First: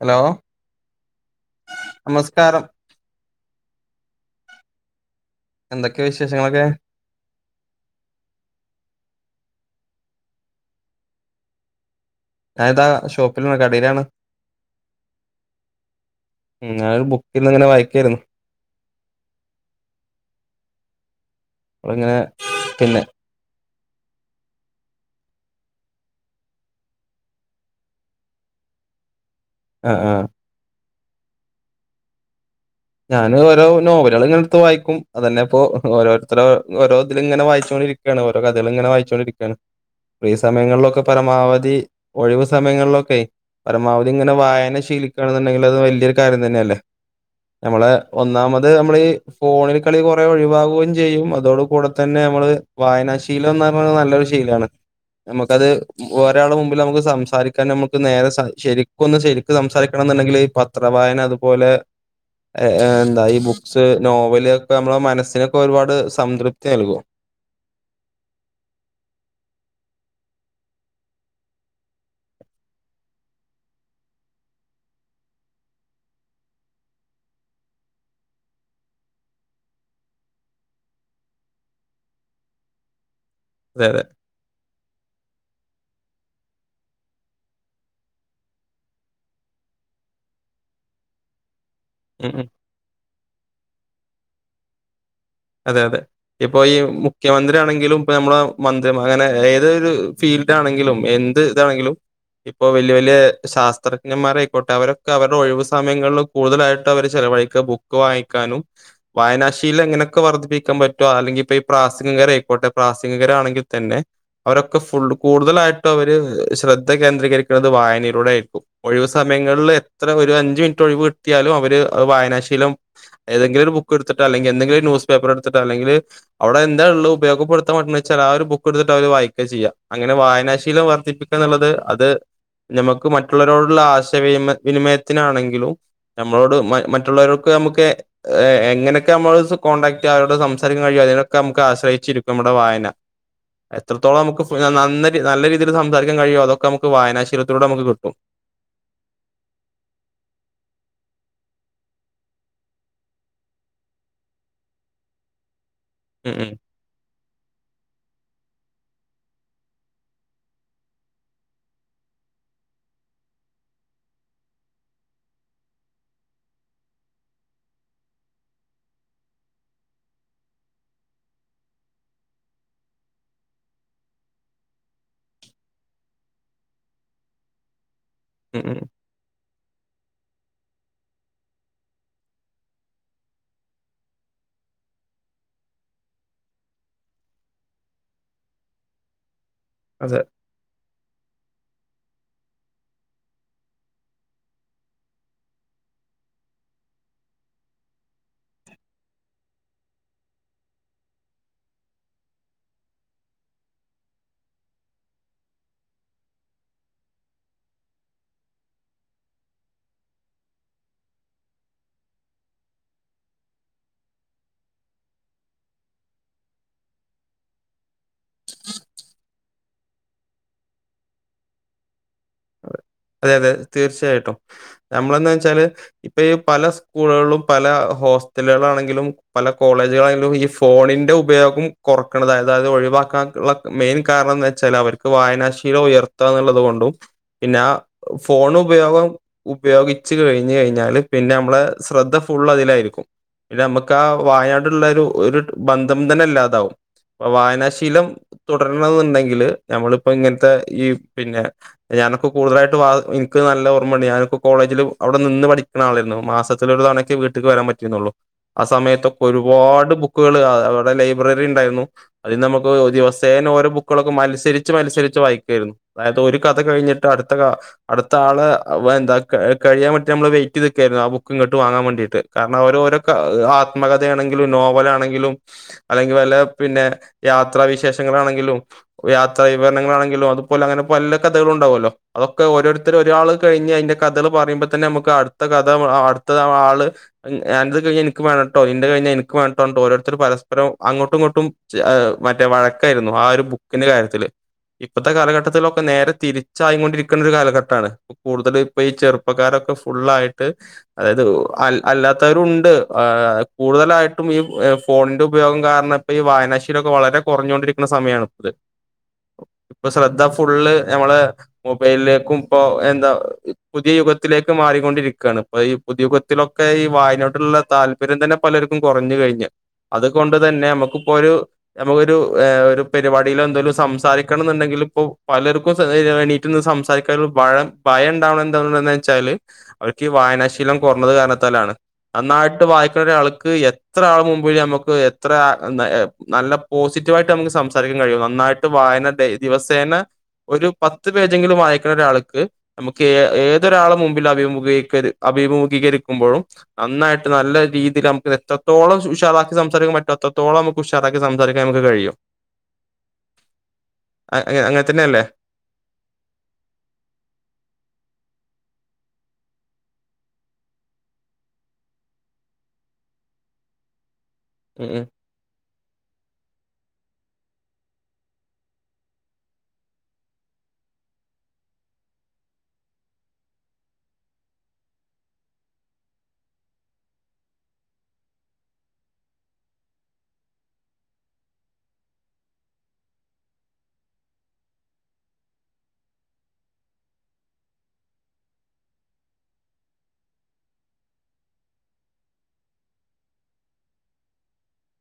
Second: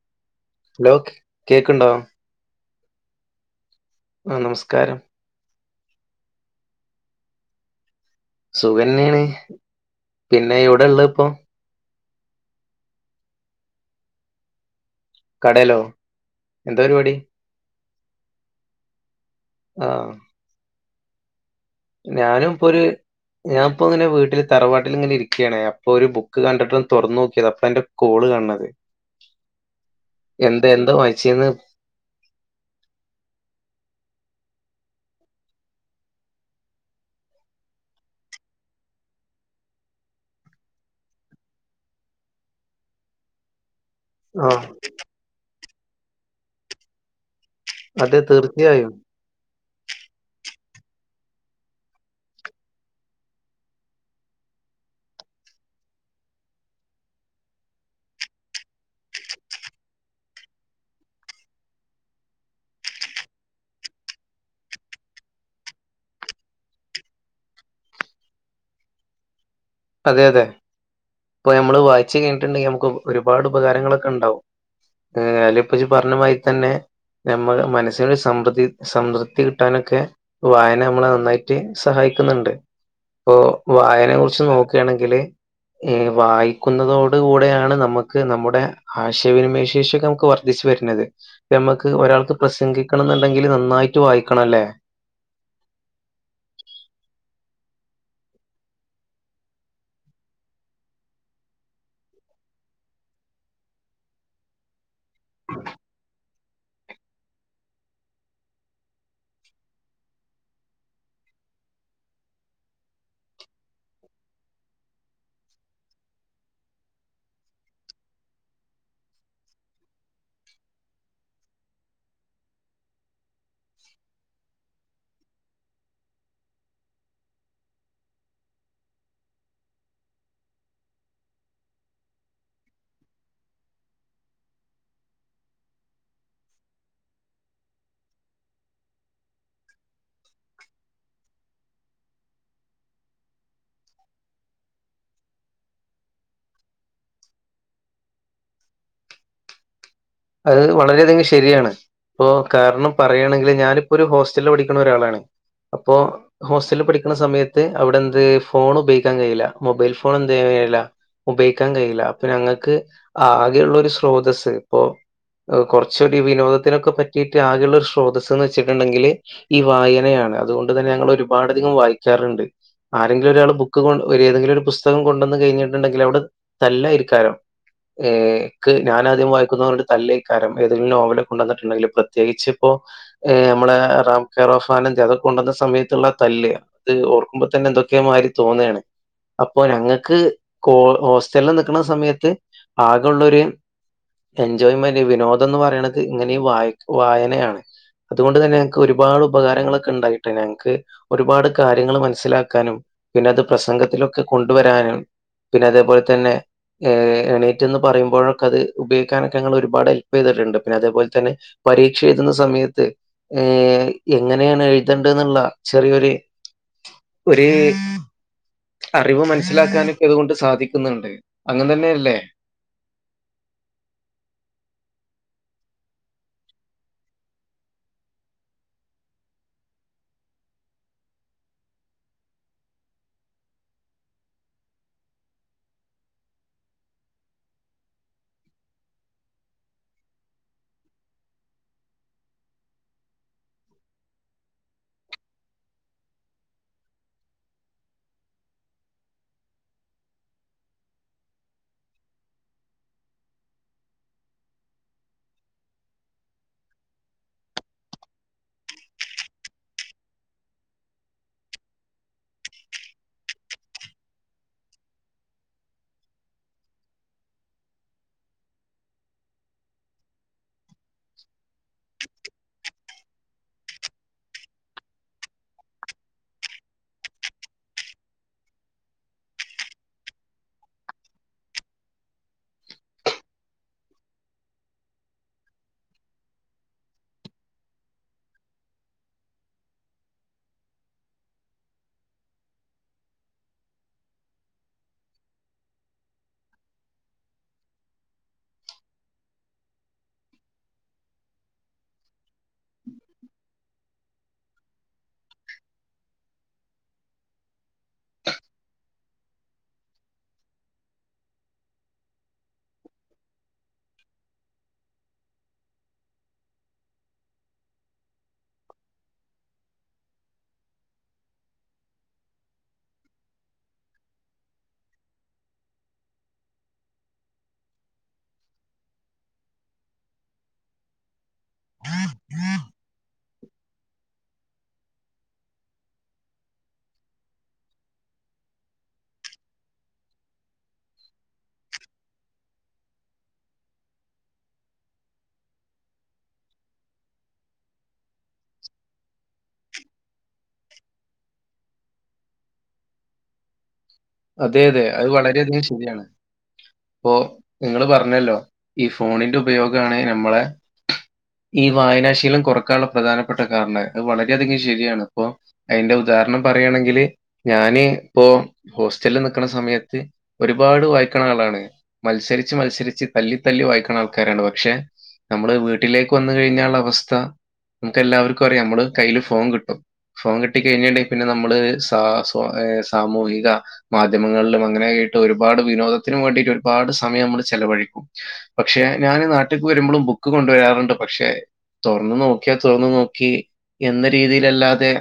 Hello hello കേക്ക്ണ്ടോ നമസ്കാരം ആ നമസ്കാരം എന്തൊക്കെയാ വിശേഷങ്ങളൊക്കെ സുഖന്നെയാണ് പിന്നെ എവിടെള്ള ഇപ്പൊ ഞാൻ ഇതാ ഷോപ്പിലാണ് കടേലാണ് കടയിലോ എന്താ ഞാൻ പരിപാടി ബുക്കില്ങ്ങനെ വായിക്കായിരുന്നു ആഹ് അപ്പളിങ്ങനെ ഞാനും ഇപ്പൊരു പിന്നെ ഞാൻ അപ്പൊങ്ങനെ വീട്ടില് തറവാട്ടിൽ ഇങ്ങനെ ഇരിക്കാണ് അപ്പോ ഒരു ബുക്ക് കണ്ടിട്ടൊന്ന് തൊറന്ന് നോക്കിയതാ അപ്പൊന്റെ കോള് കണ്ടത് ആ ആ എന്താ എന്താ വായിച്ചീന്നെ ഞാന് ഓരോ നോവലേൾ ഇങ്ങനെടുത്ത് വായിക്കും അത് തന്നെ ഇപ്പോ ഓരോരുത്തര ഓരോ ഇതില് ഇങ്ങനെ വായിച്ചോ രിക്കാണ് ഓരോ കഥകൾ ഇങ്ങനെ വായിച്ചോണ്ടിരിക്കയാണ് ഫ്രീ സമയങ്ങളിലൊക്കെ പരമാവധി ഒഴിവ് സമയങ്ങളിലൊക്കെ പരമാവധി ഇങ്ങനെ ആ വായന ശീലിക്കാണ്ന്ന്ണ്ടെങ്കിൽ അത് വല്യയൊരു കാര്യം തന്നെയല്ലേ നമ്മളെ അതെ ഒന്നാമത് തീർച്ചയായും നമ്മൾ ഈ ഫോണിൽ കളി കൊറെ ഒഴിവാക- ചെയ്യും അതോട കൂടെ തന്നെ നമ്മള് വായനാ ശീലം എന്ന് പറുന്നത് നല്ലൊരു ശീലമാണ് നമുക്കത് ഒരാള മുമ്പിൽ നമുക്ക് സംസാരിക്കാൻ നമുക്ക് നേരെ ശരിക്കൊന്ന് ശരിക്കും സംസാരിക്കണം ഉണ്ടെങ്കിൽ ഈ പത്രവായന അതുപോലെ ഏ എന്താ ഈ ബുക്സ് നോവല് ഒക്കെ നമ്മുടെ മനസ്സിനൊക്കെ ഒരുപാട് സംതൃപ്തി നൽകും അതെ അതെ ഇപ്പൊ നമ്മള് വായിച്ചു കഴിഞ്ഞിട്ടുണ്ടെങ്കിൽ നമുക്ക് ഒരുപാട് ഉപകാരങ്ങളൊക്കെ ഉണ്ടാവും അതിലിപ്പം ഇജ്ജ് പറഞ്ഞമാതിരി തന്നെ നമ്മ മനസ്സിനൊരു സമൃദ്ധി സംതൃപ്തി കിട്ടാനൊക്കെ വായന നമ്മളെ നന്നായിട്ട് സഹായി ക്കുന്നുണ്ട് ഇപ്പൊ അതെ അതെ വായനെ കുറിച്ച് നോക്കുകയാണെങ്കില് വായിക്കുന്നതോട് കൂടെയാണ് നമുക്ക് നമ്മുടെ ആശയവിനിമയ ശേഷൊക്കെ നമുക്ക് വർദ്ധിച്ചു വര- ക്കണത്‌ നമ്മുക്ക് ഉം ഒരാൾക്ക് ഉം. പ്രസംഗിക്കണം എന്നുണ്ടെങ്കിൽ നന്നായിട്ട് വായിക്കണമല്ലേ അതെ അതെ ഇപ്പൊ ഈ മുഖ്യമന്ത്രി ആണെങ്കിലും ഇപ്പ നമ്മുടെ മന്ത്രി അങ്ങനെ ഏതൊരു ഫീൽഡ ഇതാണെങ്കിലും എന്ത് ഇതാണെങ്കിലും ഇപ്പൊ വലയ വലിയ ശാസ്ത്രജ്ഞന്മാരയിക്കോട്ടെ അവരൊക്കെ അവരുടെ ഒഴിവു സമയങ്ങളിൽ കൂടുതലായിട്ടും അവർ ചി- ചെലവഴിക്കുക ബുക്ക് വായിക്കാനും വായനാ ശീലമിങ്ങനെ ക്കൊ വർദ്ധിപ്പിക്കാൻ പറ്റോ അല്ലെങ്കിൽ ഇപ്പൊ ഈ പ്രാസംഗകര് ആയിക്കോട്ടെ പ്രാസംഗകര ആണെങ്കിൽ തന്നെ അവരൊക്കെ ഫുൾ കൂടുതലായിട്ടും അവര് ശ്രദ്ധ കേന്ദ്രീരിക്കുന്നത് വായനയിലൂടെ ആയിരിക്കും ഒഴിവ് സമയത്ത് പെങ്ങളിൽ ഒരു അഞ് മിനിറ്റ് ഒഴിവ് കിട്ടിയാലും അവര് വായനാശീലം ഏതെങ്കിലും ഒരു ബുക്ക് എടുത്തിട്ട് എന്തെങ്കിലും ഒരു ന്യൂസ്സ് പേപ്പറെടുത്തിട്ടു അല്ലെങ്കിൽ അവിടെ എന്താ ഉള്ള ഉപയോഗപ്പെടുത്താൻ പറ്റുന്ന ആ ഒരു ബുക്ക് എടുത്തിട്ട് അവര് വായിക്കുക ചെയ്യാം അങ്ങനെ പവായനാശീലം വർദ്ധിപ്പിക്കുക എന്നുള്ളത് അത് നമുക്ക് മറ്റുള്ളവരോടുള്ള ആശയവിനിമ വിനിമയത്തിനാണെങ്കിലും നമ്മളോട് മറ്റുള്ളവർക്ക് നമുക്ക് എങ്ങനെയൊക്കെ നമ്മ കോൺടാക്ട് അവരോട് സംസാരിക്കൻ കഴിയും അതിനൊക്കെ നമു ആ്രയിച്ചിരിക്കുംമ്മടെ വായന എത്രത്തോളം നമുക്ക് ന നല്ല രീതിയിൽ സംസാരിക്കാൻ കഴിയുമോ അതൊക്കെ നമുക്ക് വായനാശീലത്തിലൂടെ നമുക്ക് കിട്ടും [inaudible] അത് വളരെയധികം ശരിയാണ് ഇപ്പൊ കാരണം പറയുകയാണെങ്കിൽ ഞാനിപ്പോ ഒരു ഹോസ്റ്റലില് പഠിക്കുന്ന ഒരാളാണ് അപ്പോ ഉം ഉം ഹോസ്റ്റലിൽ പഠിക്കുന്ന സമയത്ത് അവിടെന്ത് ഫോൺ ഉപയോഗിക്കാൻ കഴിയില്ല മൊബൈൽ ഫോൺ എന്തയ്യാം കഴിയില്ല ഉപയോഗിക്കാൻ കഴിയില്ല അപ്പ ഞങ്ങൾക്ക് ആകെയുള്ള ഒരു സ്രോതസ്സ് ഇപ്പൊ കുറച്ചൂടി വിനോദത്തിനൊക്കെ പറ്റിയിട്ട് ആകെയുള്ള ഒരു സ്രോതസ്സ് എന്ന് വെച്ചിട്ടുണ്ടെങ്കിൽ ഈ വായന അതുകൊണ്ട് തന്നെ ഞങ്ങൾ ഒരുപാട് അധികം വായിക്കാറുണ്ട് ആരെങ്കിലും ഒരാള് ബുക്ക് കൊ ഒ ഏതെങ്കിലും ഒരു പുസ്തകം കൊണ്ടുവന്ന് കഴിഞ്ഞിട്ടുണ്ടെങ്കിൽ അവിടെ തല്ലയിരിക്കാരം ഉം ഏക്ക് ഉം ഞാനാദ്യം വായിക്കുന്നറഞ്ഞട്ട് തല്ലക്കാരം ഏതെങ്കിലും നോവല് കൊണ്ടുവന്നിട്ടുണ്ടെങ്കിൽ പ്രത്യേകിച്ച്പ്പോ നമ്മുടെ രാം കെയർ ഓഫ് ആന അതൊക്ക കൊണ്ടുവന്ന സമയത്തുള്ള തല് അത് ഓർക്കുമ്പോ തന്നെ എന്തൊക്കെയ മാരി തോന്നാണ് അപ്പോ അതെ ഞങ്ങൾക്ക് കോ ഹോസ്റ്റല സമയത്ത് ആകുള്ളൊരു എൻജോയ് ജോയ്മെന്റ് വിനോദം എന്ന് പറയണുന്നത് ഇങ്ങനെ വ വായനയാണ് അതുകൊണ്ട് തന്നെ ഞക്ക് ഒരുപാട് ഉപകാരങ്ങളൊക്കെ ഉണ്ടായിട്ട് ഞങ്ങൾക്ക് ഒരുപാട് കാര്യങ്ങൾ മനസ്സിലാക്കാനും പിന്നെ അത് പ്രസംഗത്തിലൊക്കെ കൊണ്ടുവരാനും പിന്നെ അതേപോലെ തന്നെ എണീറ്റ് നിന്ന് പറയുമ്പോഴൊക്കെ അത് ഉപയോഗിക്കാനൊ ങ്ങൾ ഒരുപാട് ഹെൽപ് ചെയ്തിട്ടുണ്ട് പിന്നെ അതേപലെന്നെ പരീക്ഷ എഴുതുന്ന സമയത്ത് ഏ എങ്ങനെയാണ് എഴുതേണ്ട എന്നുള്ള ചെറിയൊരു ഒരു അറിവ് മനസ്സിലാക്കാാന ഇക്ക അതുകൊണ്ട് സാധിക്കുന്നുണ്ട് അങ്ങന തന്നെയല്ലേ അ അതെ അതെ തീർച്ചയായിട്ടും നമ്മളെന്താ വെച്ചാല് ഇപ്പ ഈ പല സ്കൂളുകളിലും പല ഹോസ്റ്റലുകളാണെങ്കിലും പല കോളേജുകളാണെങ്കിലും ഈ ഫോണിന്റെ ഉപയോഗം കുറക്കണത് അതായത് ഒഴിവ അകാ ക്ല ക് മെയിൻ കാരണംന്ന് വെച്ചാൽ അവർക്ക് വായനാശീലം ഉയർത്താന്നുള്ളത് കൊണ്ടും പിന്നെ ആ ഫോൺ ഉപയോഗം ഉപയോഗിച്ച് കഴിഞ്ഞ് കഴിഞ്ഞാല് പിന്നെ നമ്മടെ ശ്രദ്ധ ഫുള്ള് അതിലായിരിക്കും പിന്നെ നമുക്ക് ആ വായനയോടുള്ളൊരു ഒരു ഒരു ബന്ധം തന്നെ ഇല്ലാതാവും അപ്പോ വായനാശീലം തുടരണോന്നുണ്ടെങ്കില് ഞമ്മളിപ്പോ ഇങ്ങനത്തെ ഈ പിന്നെ ഞാനൊക്കെ കൂടുതലായിട്ട് വാ എനിക്ക് നല്ല ഓർമ്മയുണ്ട് ഞാനൊക്കെ കോളേജില് അവിടെ നിന്ന് പഠിക്കണ ആളായിരുന്നു മാസ ല് ഒന്നൊക്കെയെ വീട്ടുക്ക് വരാൻ പറ്റീരുന്നുള്ളു ആ സമയത്തൊക്കെ ഒരുപാട് ബുക്കുകൾ അവിടെ ലൈബ്രറി ഉണ്ടായിരുന്നു അതീന്ന് നമുക്ക് ദിവസേന ഓരോ ബുക്കുകളൊക്കെ മത്സരിച്ച് മത്സരിച്ച് വായിക്കുവാരുന്നു അതായത് ഒരു കഥ കഴിഞ്ഞിട്ട് അടുത്ത അടുത്ത ആളെ എന്താ കഴിയാൻ വേണ്ടീട്ട് നമ്മള് വെയിറ്റ് ചെയ്ത് നിക്കുവാരുന്നു ആ ബുക്ക് ഇങ്ങോട്ട് വാങ്ങാൻ വേണ്ടിട്ട് കാരണം ഓരോരോ ആത്മകഥയാണെങ്കിലും നോവലാണെങ്കിലും അല്ലെങ്കിൽ വല്ലോ പിന്നെ യാത്രാ വിശേഷങ്ങളാണെങ്കിലും യാത്രാ വിവരണങ്ങളാണെങ്കിലും അതുപോലെ അങ്ങനെ പല കഥകൾ ഉണ്ടാവുമല്ലോ അതൊക്കെ ഓരോരുത്തർ ഒരാൾ കഴിഞ്ഞ് അതിന്റെ കഥകൾ പറയുമ്പോ തന്നെ നമുക്ക് അടുത്ത കഥ അ ടുത്ത ആള് അന്റെ കഴിഞ്ഞാൽ എനിക്ക് വേണോട്ടൊ അന്റെ കഴിഞ്ഞാൽ എനിക്ക് വേണോട്ടൊ ഓരോരുത്തർ പരസ്പരം അങ്ങോട്ടും ഇങ്ങോട്ടും മറ്റേ വഴക്കായിരുന്നു ആ ഒരു ബുക്കിന്റെ കാര്യത്തില് ഇപ്പഴത്തെ കാലഘട്ടത്തിലൊക്കെ നേരെ തിരിച്ചായി കൊണ്ടിരിക്കുന്ന ഒരു കാലഘട്ടമാണ് ഇപ്പൊ കൂടുതലും ഇപ്പൊ ഈ ചെറുപ്പക്കാരൊക്കെ ഫുുള്ളായിട്ട് അതായത് അല്ലാത്തവരും ഉണ്ട് ആ കൂടുതലായിട്ടും ഈ ഫോണിന്റെ ഉപയോഗം കാരണം ഇപ്പോ ഈ വായനാശീലവൊക്കെ വളരെ കുറഞ്ഞോണ്ടിരിക്കുന്ന സമയാണ് ഇപ്പോള് ഇപ്പൊ ശ്രദ്ധ ഫുള്ള് ഞമ്മള് മൊബൈലിലേക്കും ഇപ്പൊ എന്താ പുതിയ യുഗത്തിലേക്ക് മാറിക്കൊണ്ടിരിക്കുകയാണ് ഇപ്പൊ ഈ പുതിയ യുഗത്തിലൊക്കെ ഈ വായനയോടുള്ള താല്പര്യം തന്നെ പലർക്കും കുറഞ്ഞു കഴിഞ്ഞു അതുകൊണ്ട് തന്നെ നമുക്ക് നമുക്കിപ്പോ ഒരു നമുക്കൊരു ഒരു പരിപാടിയിൽ എന്തേലും സംസാരിക്കണം എന്നുണ്ടെങ്കിൽ ഇപ്പോ പല ർക്കും എണീറ്റ് നിന്ന് സംസാരിക്കാുള്ള ഭയം ഭയം ഉണ്ടാവണത് എന്താന്ന് വെച്ചാൽ അവർക്ക് ഈ വായനാശീ ലം കുറഞ്ഞത് കാരണത്താലാണ് നന്നായിട്ട് വായിക്കുന്ന ഒരാൾക്ക് എത്ര ആള് മുൻപിലും നമുക്ക് എത്ര ആ നല്ല പോസിറ്റീവായിട്ട് നമുക്ക് സംസാരിക്കാൻ കഴിയും നന്നായിട്ട് വായന ദിവസേന ഒരു പത്ത് പേജെങ്കിലും വായിക്കുന്ന ഒരാൾക്ക് നമുക്ക് ഏ ഏതൊരാളുടെ മുമ്പിലും അഭിമുഖീകരിക്കരു അഭി അഭിമുഖീകരിക്കുമ്പോഴും നന്നായിട്ട് നല്ല രീതിൽ നമുക്ക് എത്രത്തോളം ഉഷാറാ ക്കി സംസാരിക്കാൻ പറ്റാത്തത്തോളം നമുക്ക് ഉഷാറാക്കി സംസാരിക്കാൻ നമുക്ക് കഴിയും അ അതെ അങ്ങനെ അതെ അങ്ങനെ അത് തന്നെയല്ലേ വളരെയധികം ശരിയാണ് അപ്പോ നിങ്ങള് പറഞ്ഞല്ലോ ഈ ഫോണിന്റെ ഉപയോഗമാണ് നമ്മളെ ഈ വായനാശീലം കുറക്കാനുള്ള പ്രധാനപ്പെട്ട കാരണം അത് വളരെ വളരെ അധികം ഉം ശരിയാണ് ഉം അപ്പൊ അതിന്റെ ഉദാഹരണം പറയുകയാണെങ്കില് ഞാൻ ഇപ്പൊ ഹോസ്റ്റലിൽ നിക്കണ സമയത്ത് ഒരുപാട് വായിക്കണ ആളാണ് മത്സരിച്ച് മത്സരിച്ച് തല്ലി തല്ലി വായിക്കുന്ന ആൾക്കാരണ്ട് പക്ഷെ നമ്മള് വീട്ടിലേക്ക് വന്ന് കഴിഞ്ഞാ ഉള്ള അവസ്ഥ നമുക്ക് എല്ലാവർക്കും അറിയാം നമ്മള് കയ്യില് ഫോൺ കിട്ടും ഫോൺ കിട്ട കഴിഞ്ഞുണ്ടെങ്കിൽ പിന്നെ നമ്മള് സ സാമൂഹിക മാധ്യമങ്ങളിലും അങ്ങനെക്കയിട്ട് ഒരുപാട് വിനോദത്തിനന് വേണ്ടിട്ട് ഒരുപാട് സമയം നമ്മള് ചെലവഴിക്കും പെട്ടന്ന് പക്ഷെ ഞാന് നാട്ടിലക്ക് വരുമ്പോഴും ബുക്ക് കൊണ്ട് വരാറുണ്ട് പക്ഷേ തുറന്നു നോക്കിയാ തുറന്നു നോക്കി എന്ന രീതിയിലല്ലാതെ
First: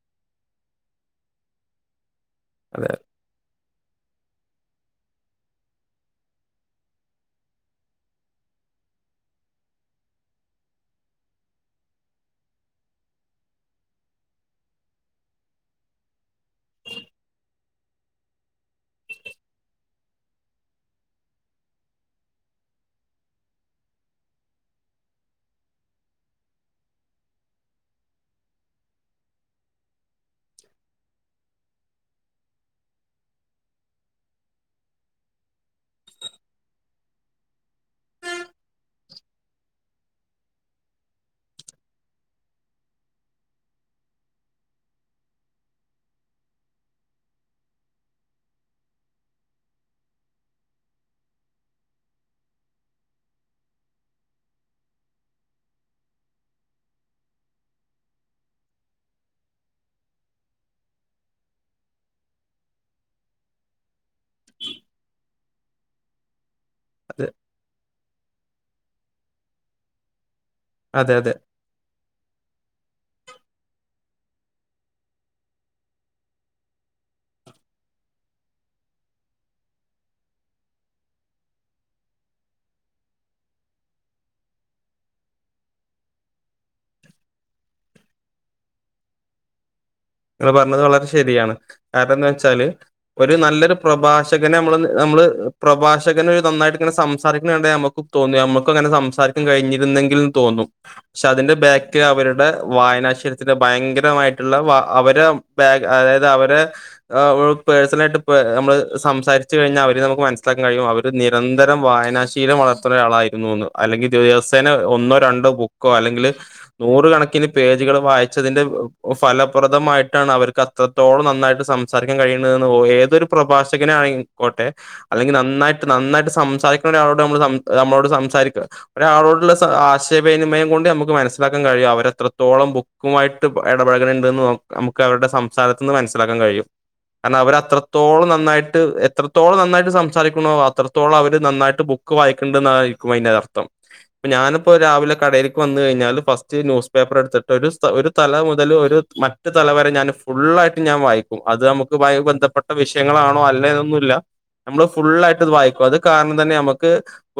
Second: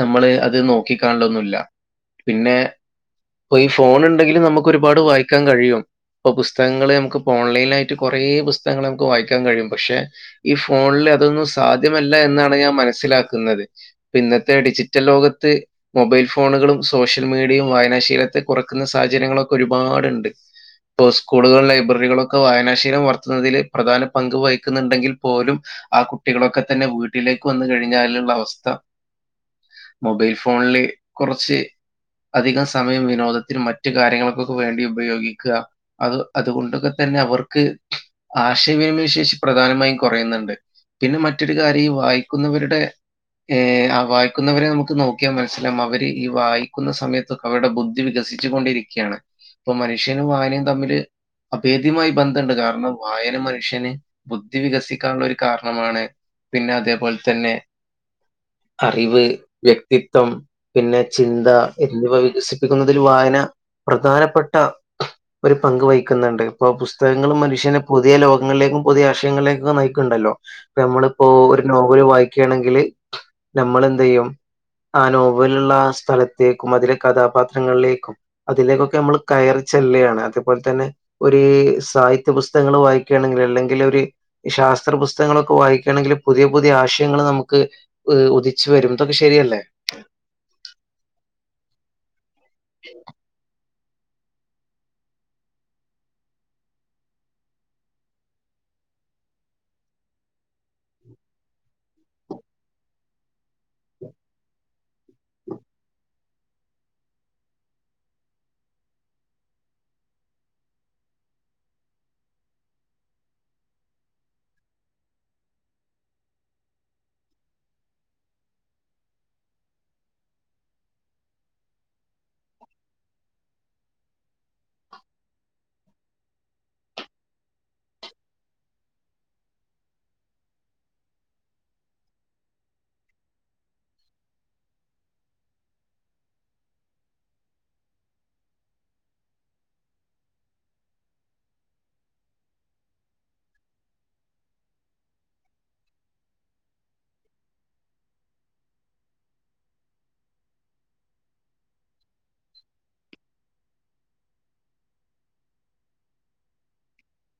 നമ്മള് അത് നോക്കിക്കണലെന്നുമില്ല പിന്നെ അതെ അപ്പൊ ഈ ഫോൺ ഉണ്ടെങ്കിലിൽ നമുക്ക് ഒരുപാട് വായിക്കാൻ കഴിയും ഇപ്പൊ പുസ്തകങ്ങള് നമുക്ക് ഇപ്പോ ഓൺലൈൻആയിട്ട് കുറേ പുസ്തങ്ങൾ നമുക്ക് വായിക്കാൻ കഴിയും പക്ഷെ ഈ ഫോണില് അതൊന്നും സാധ്യമല്ല എന്നാണ് ഞാൻ മനസിലാക്കുന്നത് ഇന്നത്തെ ഡിജിറ്റൽ ലോകത്ത് മൊബൈൽ ഫോണുകളും സോഷ്യൽ മീഡിയയും വായനാശീലത്തെ കുറക്കുന്ന സാഹചര്യങ്ങളൊക്കെ ഒരുപാടുണ്ട് ഇപ്പോസ്കൂളുകളൾ ലൈബ്രറികളൊക്കെ വായനാശീലം വർത്തുന്നതില് പ്രധാന പങ്ക് വഹിക്കുന്നുണ്ടെങ്കിൽ പോലും ആ കുട്ടികളൊക്കെ തന്നെ വീട്ടിലേക്ക് വന്ന കഴിഞ്ഞാലുള്ള അവസ്ഥ മൊബൈൽ ഫോണില് കുറച്ച് അധികം സമയം വിനോദത്തിൽ മറ്റ കാര്യങ്ങൾക്കൊക്കെ വേണ്ടി ഉപയോഗിക്കുക അത് അതുകൊണ്ടൊക്കെ തന്നെ അവർക്ക് ആശയവിനിമയ ശേഷി പ്രധാനമായും കുറയുന്നുണ്ട് പിന്നെ മറ്റൊരു കാര്യം വായിക്കുന്നവരുടെ ഏ ആ വായിക്കുന്നവരെ നമുക്ക് നോക്കിയാൽ മനസ്സിലാ അവര് ഈ വായി ക്കുന്ന സമയത്ത് അവരുടെ ബുദ്ധി വികസിച്ചു കൊണ്ടിരിക്കാണ് ഇപ്പൊ മനുഷ്യനും വായനയും തമ്മില് അഭേദ്യമായി ബന്ധുണ്ട് കാരണം വായന മനുഷ്യന് ബുദ്ധി വികസിക്കാനുള്ള ഒരു കാരണമാണ് പിന്നെ അതേപോലെ തന്നെ അറിവ് വ്യക്തിത്വം പിന്നെ ചിന്ത എന്നിവ വികസിപ്പിക്കുന്നതിൽ വായന പ്രധാനപ്പെട്ട ഒരു പങ്ക് വഹിക്കുന്നുണ്ട് ഇപ്പൊ അതെ പുസ്തകങ്ങളും മനുഷ്യനെ പുതിയ ലോകങ്ങളിലേക്കും പുതിയ ആശയങ്ങളിലേക്കെ നയിക്കുണ്ടല്ലോ അതെ അതെ നമ്മളിപ്പോഒരു നോവല് വായിക്കയാണെങ്കില് നമ്മൾ എന്ത് ചെയ്യും ആ നോവലുള്ള ആ സ്ഥലത്ത് തെക്കും അതിലെ കഥാപാത്രങ്ങളിലേക്കും അതിലേക്കൊക്കെ നമ്മൾ കയറിച്ചെല്ലയാണ് അതേപോലെ തന്നെ ഒരു ഈസാഹിത്യ പുസ്തങ്ങൾ വായിക്കുകയാണെങ്കിൽ അല്ലെങ്കിൽ ഒരു ശാസ്ത്ര പുസ്തകങ്ങളൊക്കെ വായിക്കുകയാണെങ്കിൽ പുതിയ പുതിയ പുതിയ ആശയങ്ങൾ നമുക്ക് ഉദിച്ചു വരും ഇതൊക്കെ ശരിയല്ലേ അ പറഞ്ഞത് വളരെ ശരിയാണ് കാരണംന്ന് വെച്ചാല് ഒരു നല്ലൊരു പ്രഭാഷകനെ നമ്മള് നമ്മള് പ്രഭാഷകന ഒരു നന്നായിട്ട് ഇങ്ങെ സംസാരിക്കണണ്ട നമുക്ക് തോന്നി നമ്മുക്കങ്ങനെ സംസാരിക്കാ കഴിഞ്ഞിരുന്നെങ്കിൽ തോന്നും പക്ഷെ അതിന്റെ ബാകില വര്ടെ വായനാശിലതിന്റെ ഭയങ്ക ങ്കരമായിട്ടുള്ള വാ അവരെ ബാഗ് അതായത് അവരെ പേഴ്സണല ആയിട്ട് നമ്മള് സംസാരിച്ചു കഴിഞ്ഞാൽ അവര് നമുക്ക് മനസ്സിലാക്കൻ കഴിയും അവർ നിരന്തരം വായനാശീലം വളർത്തുന്ന ഒരാളായിരുന്നു എന്ന് അല്ലെങ്കിൽ ദിവ സെനെ ഒന്നോ രണ്ടോ ബുക്കോ അല്ലെങ്കിൽ നൂറുകണക്കിന് പേജുകൾ വായിച്ചതിന്റെ ഫലം പ്രദമായിട്ടാണ് അവർക്ക് അത്രത്തോളം നന്നായിട്ട് സംസാരിക്കാൻ കഴിയുന്നതെന്ന് ഏതൊരു പ്രഭാഷകനെയാണയി ട്ടെഅല്ലെങ്കിൽ നന്നായിട്ട് നന്നായിട്ട് സംസാരിക്കുന്ന ഒളോട് നമ്മ നമ്മളോട് സംസാരിക്ക ഒരാളോടുള്ള സ ആശയവിനിമയം കൊണ്ട് നമുക്ക് മനസ്സിലാക്കാൻ കഴിയും അവരെത്രോളം ബുക്കുമായിട്ട് ഇടപഴകണ് ത് നോക്ക നമുക്ക് അവരുടെ സംസാരത്തിൽ നിന്ന് മനസ്സിലാക്കാൻ കഴിയും കാരണം അവര് അത്രത്തോളം നന്നായിട്ട് എത്രത്തോളം നന്നായിട്ട് സംസാരിക്ക്ണോ അത്രത്തോളം അവര് നന്നായിട്ട് പുക് ക്ക് വായിക്ക്ണ്ട്ന്നായിരികും അയിൻ്റർത്ഥം പം ഞാനിപ്പോ രാവിലെ കടേയിൽക്ക് വന്ന് കഴിഞ്ഞാൽ ഫസ്റ്റ് ന്യൂസ്പേ പേപ്പറെട്ത്തിട്ട് ഒരു സ്ഥ ഒരു തല മുതൽ ഒരു മറ്റ തലവരെ ഞാൻ ഫുള്ളായിട്ട് ഞാൻ വായിക്കും അത് അമുക്കുമായി ബന്ധപ്പെട്ട വിഷയങ്ങളാണോ അല്ലേന്നൊന്നുല്ല അമ്മള് ഫുുള്ളായിട്ട് അത് വായിക്കും അത് കാരണം തന്നെ അമ്മക്ക്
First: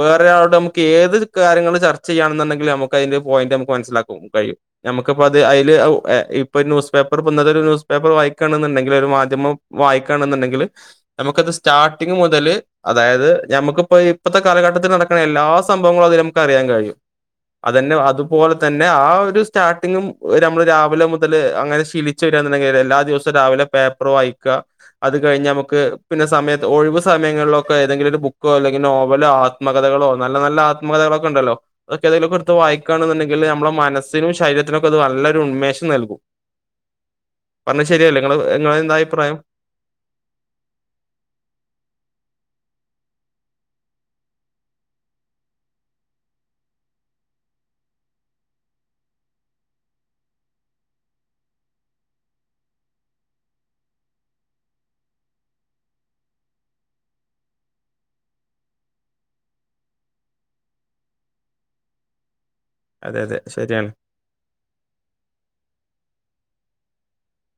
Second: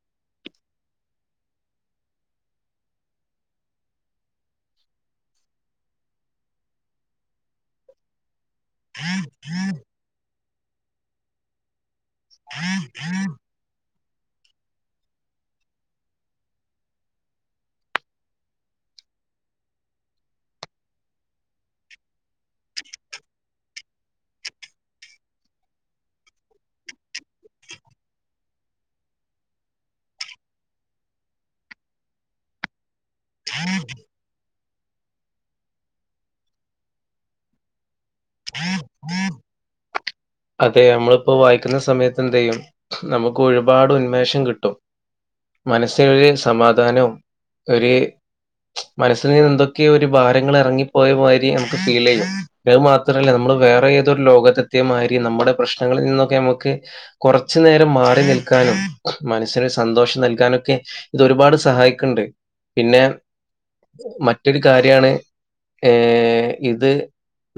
വേറ ഒരാളോട് അമുക്ക് ഏത് കാര്യങ്ങൾ ചർച്ച ചെയ്യാണ്ന്ന്ണ്ടെങ്കിൽ അമക് അയിൻ്റെ പോയിന്റ് അമക്ക് മനസിലാക്കും കഴിയും നമുക്കപ്പോ അത് അയില് ഔ ഏ ഇ ഇപ്പം ഒര് ന്യൂസ് പേപ്പറ് ഇപ്പന്നതൊര് ന്യൂസ് പേപ്പർ വായിക്കാണ്ന്ന്ണ്ടെങ്കിൽ ഒരു മാധ്യമം വായിക്കാണ്ന്ന്ണ്ടെങ്ക് ണ്ടെങ്കില് നമുക്കത് സ്റ്റാർട്ടിങ് മുതല് അതായത് ഞമുക്ക് ഇപ്പ ഇ ഇപ്പത്തെ കാലഘട്ടത്തിൽ നടക്ക്ണ എല്ലാ സംഭവങ്ങളും അതില് നമുക്ക് അറിയാൻ കഴിയും അതെന്നെ അതുപോലെ തന്നെ ആ ഒരു സ്റ്റാർട്ടിങ്ങും നമ്മള് രാവിലെ മു മുതല് അങ്ങനെ ശീലച് വെരാന്ന്ണ്ടെങ്കിൽ എല്ലാ ദിവസവും രാവിലെ പേപ്പർ വായിക്ക അത് കഴിഞ്ഞാമക്ക് പിന്നെ സമയത്ത് ഒഴിവ് സമയങ്ങളിലൊക്കെ ഏതെങ്കിലും ഒരു ബുക്കോ അല്ലെങ്കിൽ നോവലോ ആത്മകഥകളോ നല്ല നല്ല ആത്മകഥകളൊക്ക് കെണ്ടല്ലോ അതക്കെ ഏതെങ്കിലൊകെട്ത്ത് വായിക്കാണ്ന്ന് ണ്ടെങ്കില് ഞമ്മളെ മനസ്സിനുംഷരീത്തിനൊക്കത് നല്ലൊരു ഉന്മേഷം നൽകും പറഞ്ഞ ശരിയല്ല നിങ്ങള് നിങ്ങളെ എന്താ അഭിപ്രായം അതെ അമ്മളിപ്പോ വായിക്കുന്ന സമയത്ത് എന്തെയ്യും നമുക്കൊരുപാട് ഉന്മേഷം കിട്ടും മനസ്സിനൊരു സമാധാനവും ഒര് മനസ്സിൽ നിന്ന് എന്തൊക്കേയൊരു ഭാരങ്ങൾ എറങ്ങിപ്പോയ മാതിരി നമുക്ക് ഫീൽ ചെയ്യും പിന്നെ അത് മാത്രല്ല നമ്മക് വേറെ ഏതൊരു ലോകത്തെത്തിയ മാതിര് നമ്മുടെ പ്രശ്നങ്ങളിൽ നിന്നൊക്കെ നമുക്ക് കൊറച്ച് നേരം മാറി നിൽക്കാനും മനസ്സിന് സന്തോഷം നൽകാനൊക്കെ ഇത് ഒരുപാട് സഹായിക്ക്ണ്ട് പിന്നെ അതെ അതെ ശരിയാണ് മറ്റൊരു കാര്യാണ് ഏ ഇത്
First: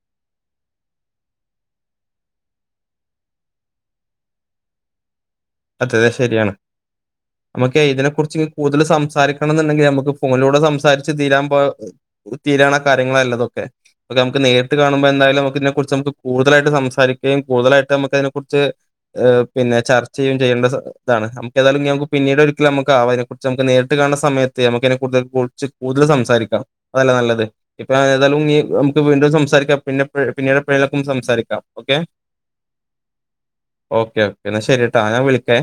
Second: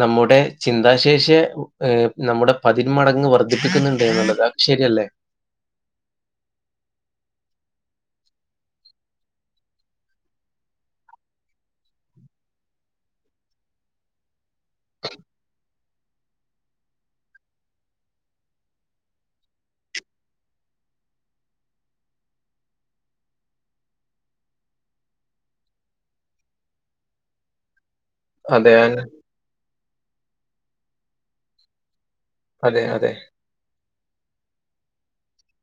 നമ്മുടെ ചിന്താശേഷിയെ ഏ നമ്മുടെ പതിന്മടങ്ങ് വർദ്ധിപ്പിക്കുന്നുണ്ട് എന്നുള്ളതാ ശരിയല്ലേ അതെയതെ ശരിയാണ് അമക്കേ ഇതിനെ കുറിച്ച് കൂടുതല് സംസാരിക്കണംന്ന്ണ്ടെങ്കിൽ അമക്ക് ഫോണിലൂടെ സംസാരിച്ച് തീരാൻ പോ തീരണ കാര്യങ്ങളല്ലതൊക്കെ ഇപം ത അമക്ക് നേരിട്ട് കാണുമ്പോ എന്തായാലും നമുക്ക്തീനെ കുറിച്ച് നമുക്ക് കൂടുതലായിട്ട് സംസാരിക്കുകയും കൂടുതലായിട്ട നമുക്ക് അയിനെ കുറിച്ച് എ പിന്നെ ചർച്ച ചെയ്യും ചെയ്യണ്ട ഇതാണ് നമുക്ക് തായാലും ഇനിഞമക്ക് പിന്നീട് ഒരിക്കല് നമുകാവം അയിനെകുറിച്ച് നമുക്ക് നേരിട്ട് കാണ് ണ സമയത്തെ നമുക്ക് അയിനെ കുർച് കുറിച്ച് കൂടുതൽ സംസാരിക്കാം അതല്ലെ നല്ലത് ഇപ്പൊ ഏതായാലും നീ അതെ. ഞാൻ- നമുക്ക് വീണ്ടും സംസാരിക്കാം പിന്നെപഴേ പിന്നീട് എപഴേലൊക്കൊന്ന് സംസാരിക്കാം ഓക്കെ അതെ അതെ ഓക്കേ ഓക്കേ എന്നാ ശരി ട്ടാ ഞാൻ വിളിക്കേ